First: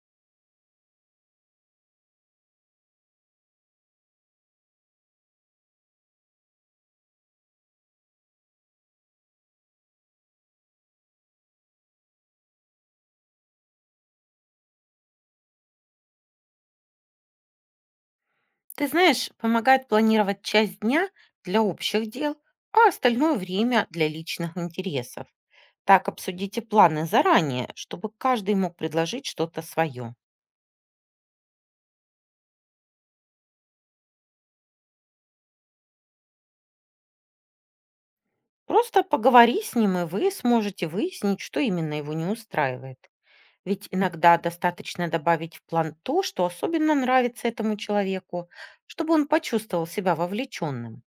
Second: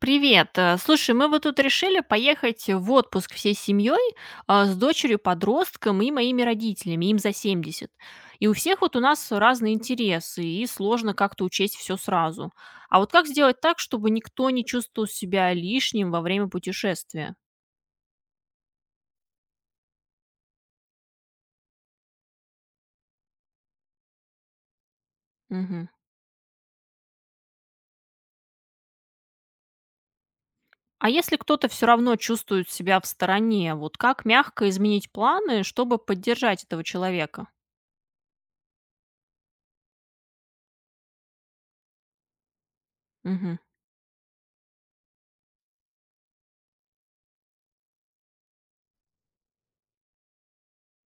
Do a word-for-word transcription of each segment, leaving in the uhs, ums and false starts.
Привет. Э, Слушай, мы вот тут решили поехать в отпуск всей семьей, а, с дочерью, подростком и моими родителями, им за семьдесят. И у всех вот у нас разные интересы, и сложно как-то учесть все сразу. А вот как сделать так, чтобы никто не чувствовал себя лишним во время путешествия? Ты знаешь, помогает планировать часть дня для общих дел, а остальное время для личных интересов. Мгм. Так обсудите планы заранее, чтобы каждый мог предложить что-то свое. А если кто-то все равно чувствует себя в стороне, вот как мягко изменить планы, чтобы поддержать этого человека? Просто поговори с ним, и вы сможете выяснить, что именно его не устраивает. Ведь иногда достаточно добавить в план то, что особенно нравится этому человеку, чтобы он почувствовал себя вовлеченным.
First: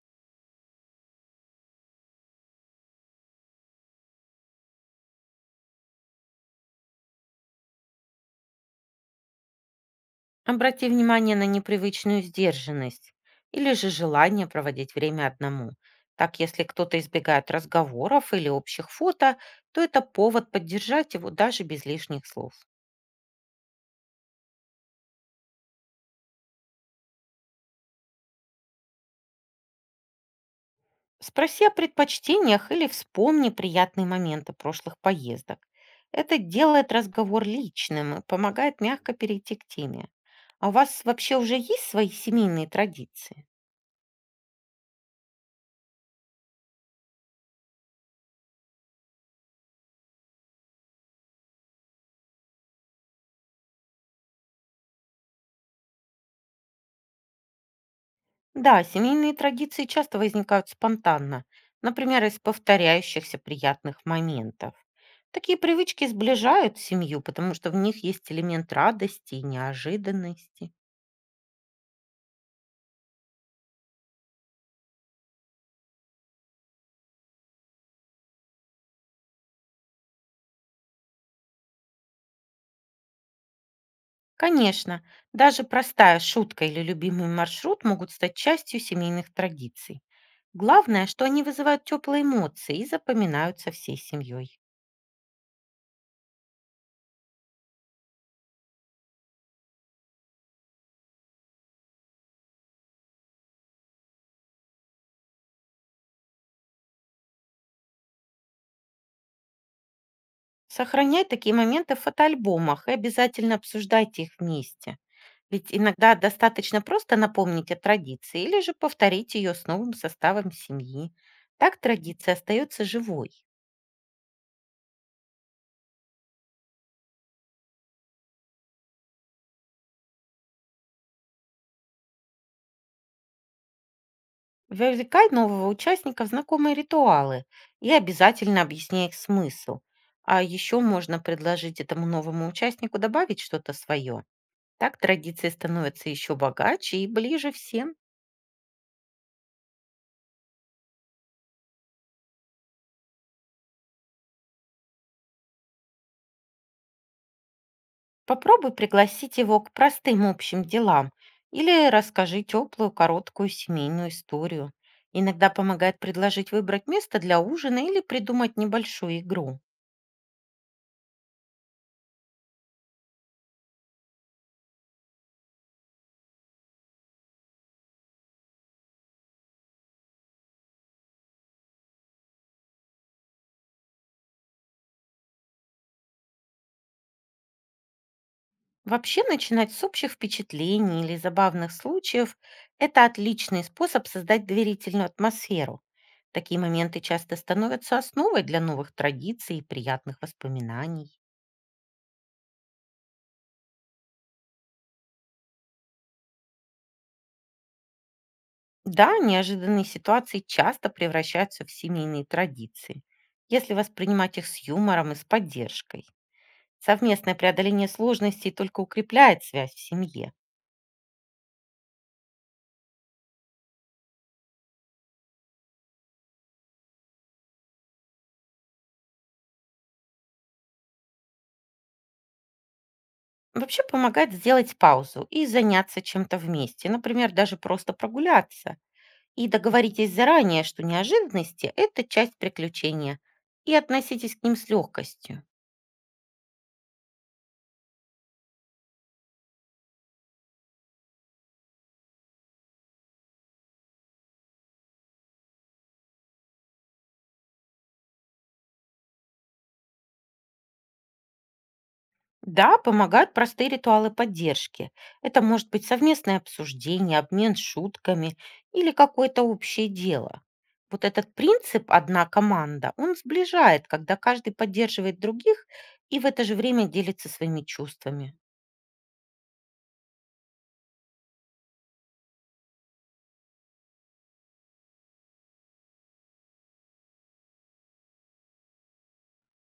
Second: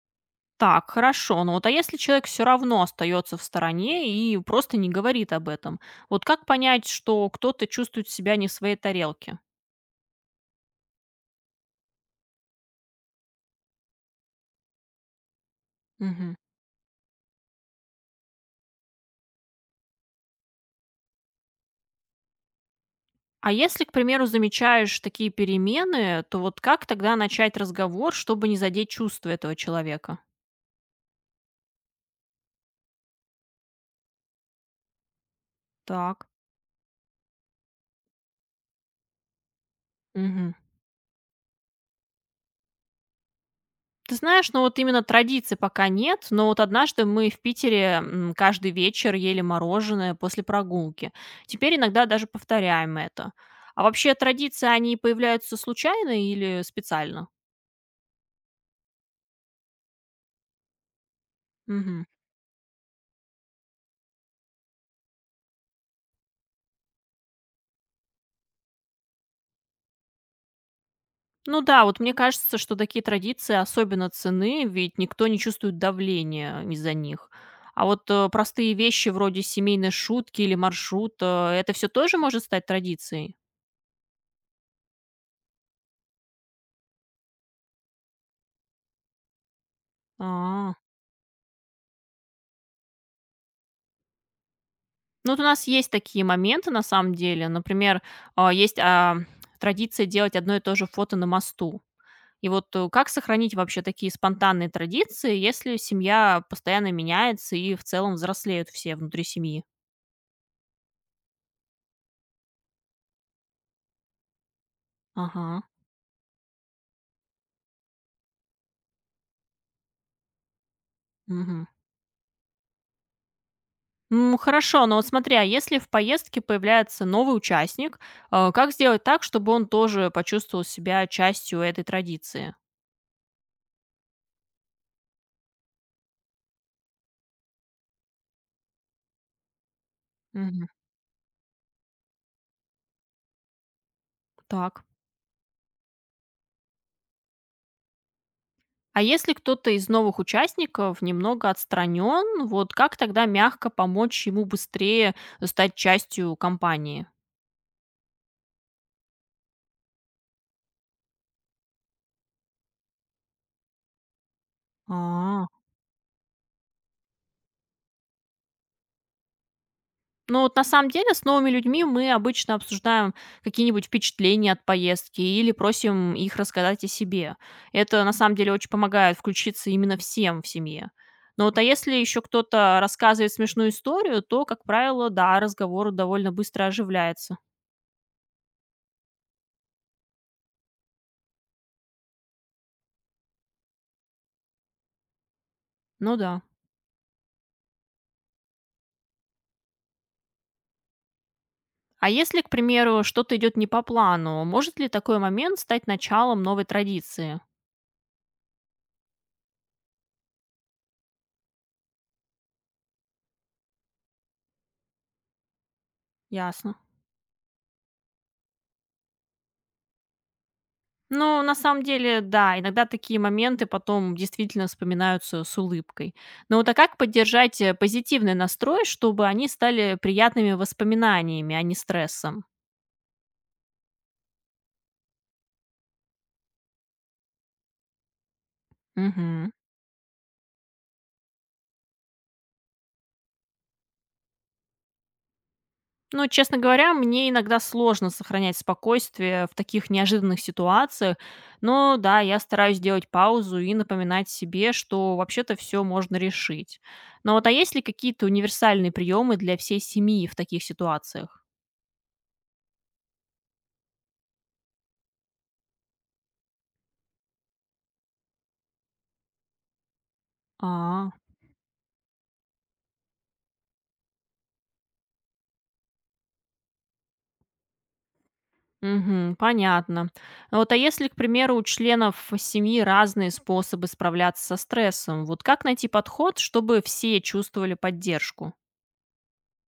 Так, хорошо. Ну вот, а если человек все равно остается в стороне и просто не говорит об этом, вот как понять, что кто-то чувствует себя не в своей тарелке? Обрати внимание на непривычную сдержанность или же желание проводить время одному. Мгм. Так, если кто-то избегает разговоров или общих фото, то это повод поддержать его даже без лишних слов. А если, к примеру, замечаешь такие перемены, то вот как тогда начать разговор, чтобы не задеть чувства этого человека? Спроси о предпочтениях или вспомни приятные моменты прошлых поездок. Так. Это делает разговор личным и помогает мягко перейти к теме. Мгм. А у вас вообще уже есть свои семейные традиции? Ты знаешь, ну вот именно традиции пока нет, но вот однажды мы в Питере, м, каждый вечер ели мороженое после прогулки. Теперь иногда даже повторяем это. А вообще традиции, они появляются случайно или специально? Да, семейные традиции часто возникают спонтанно, Мгм. например, из повторяющихся приятных моментов. Такие привычки сближают семью, потому что в них есть элемент радости и неожиданности. Ну да, вот мне кажется, что такие традиции особенно ценны, ведь никто не чувствует давления из-за них. А вот э, простые вещи вроде семейной шутки или маршрута, это все тоже может стать традицией? Конечно, даже простая шутка или любимый маршрут могут стать частью семейных традиций. А. Главное, что они вызывают теплые эмоции и запоминаются всей семьей. Ну, вот у нас есть такие моменты, на самом деле. Например, а, есть, а, традиция делать одно и то же фото на мосту. И вот, э, как сохранить вообще такие спонтанные традиции, если семья постоянно меняется и в целом взрослеют все внутри семьи? Сохраняй такие моменты в фотоальбомах и обязательно обсуждайте их вместе. Ага. Ведь иногда достаточно просто напомнить о традиции или же повторить ее с новым составом семьи. Мгм. Так традиция остается живой. Ну, хорошо, но вот смотри, а если в поездке появляется новый участник, а, как сделать так, чтобы он тоже почувствовал себя частью этой традиции? Вовлекай нового участника в знакомые ритуалы и обязательно объясняй их смысл. А Мгм. еще можно предложить этому новому участнику добавить что-то свое. Так. Так традиции становятся еще богаче и ближе всем. А если кто-то из новых участников немного отстранен, вот как тогда мягко помочь ему быстрее стать частью компании? Попробуй пригласить его к простым общим делам или расскажи теплую, короткую семейную историю. А, Иногда помогает предложить выбрать место для ужина или придумать небольшую игру. ну вот на самом деле с новыми людьми мы обычно обсуждаем какие-нибудь впечатления от поездки или просим их рассказать о себе. Это на самом деле очень помогает включиться именно всем в семье. Но вот, а если еще кто-то рассказывает смешную историю, то, как правило, да, разговор довольно быстро оживляется. Вообще начинать с общих впечатлений или забавных случаев– это отличный способ создать доверительную атмосферу. Ну да. Такие моменты часто становятся основой для новых традиций и приятных воспоминаний. А если, к примеру, что-то идет не по плану, может ли такой момент стать началом новой традиции? Да, неожиданные ситуации часто превращаются в семейные традиции, если воспринимать их с юмором и с поддержкой. Ясно. Совместное преодоление сложностей только укрепляет связь в семье. Ну, на самом деле, да, иногда такие моменты потом действительно вспоминаются с улыбкой. Но вот, а как поддержать, э, позитивный настрой, чтобы они стали приятными воспоминаниями, а не стрессом? Вообще помогает сделать паузу и заняться чем-то вместе, например, даже просто прогуляться. И Угу. договоритесь заранее, что неожиданности– это часть приключения, и относитесь к ним с легкостью. Но, честно говоря, мне иногда сложно сохранять спокойствие в таких неожиданных ситуациях. Но да, я стараюсь делать паузу и напоминать себе, что вообще-то все можно решить. Но вот, а есть ли какие-то универсальные приемы для всей семьи в таких ситуациях? Да, помогают простые ритуалы поддержки. Это может быть совместное обсуждение, обмен шутками или какое-то общее дело. Вот А, этот принцип «одна команда», он сближает, когда каждый поддерживает других и в это же время делится своими чувствами. мгм, понятно. А Вот а если, к примеру, у членов семьи разные способы справляться со стрессом, вот как найти подход, чтобы все чувствовали поддержку?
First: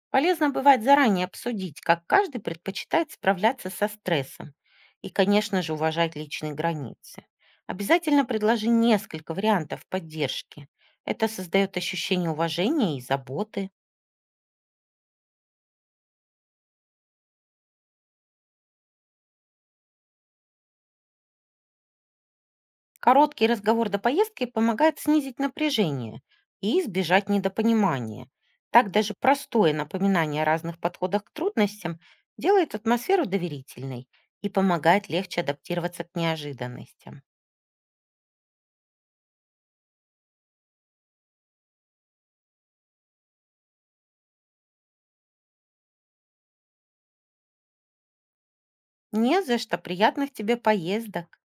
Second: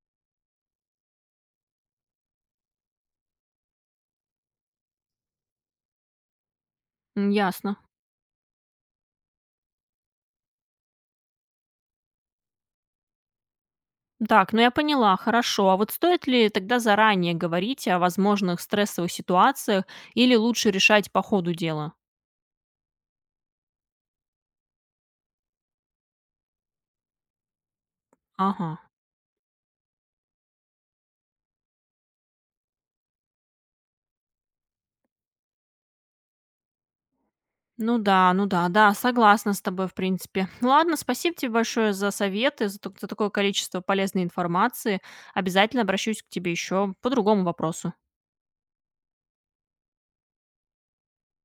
Полезно бывает заранее обсудить, как каждый предпочитает справляться со стрессом и, конечно же, уважать личные границы. М, Ясно. Обязательно предложи несколько вариантов поддержки. Это создает ощущение уважения и заботы. Так, ну я поняла, хорошо. А вот стоит ли тогда заранее говорить о возможных стрессовых ситуациях или лучше решать по ходу дела? Короткий разговор до поездки помогает снизить напряжение и избежать недопонимания. Ага. Так даже простое напоминание о разных подходах к трудностям делает атмосферу доверительной и помогает легче адаптироваться к неожиданностям. Ну да, ну да, да, согласна с тобой, в принципе. Ладно, спасибо тебе большое за советы, за, так- за такое количество полезной информации. Обязательно обращусь к тебе еще по другому вопросу. Не за что, приятных тебе поездок!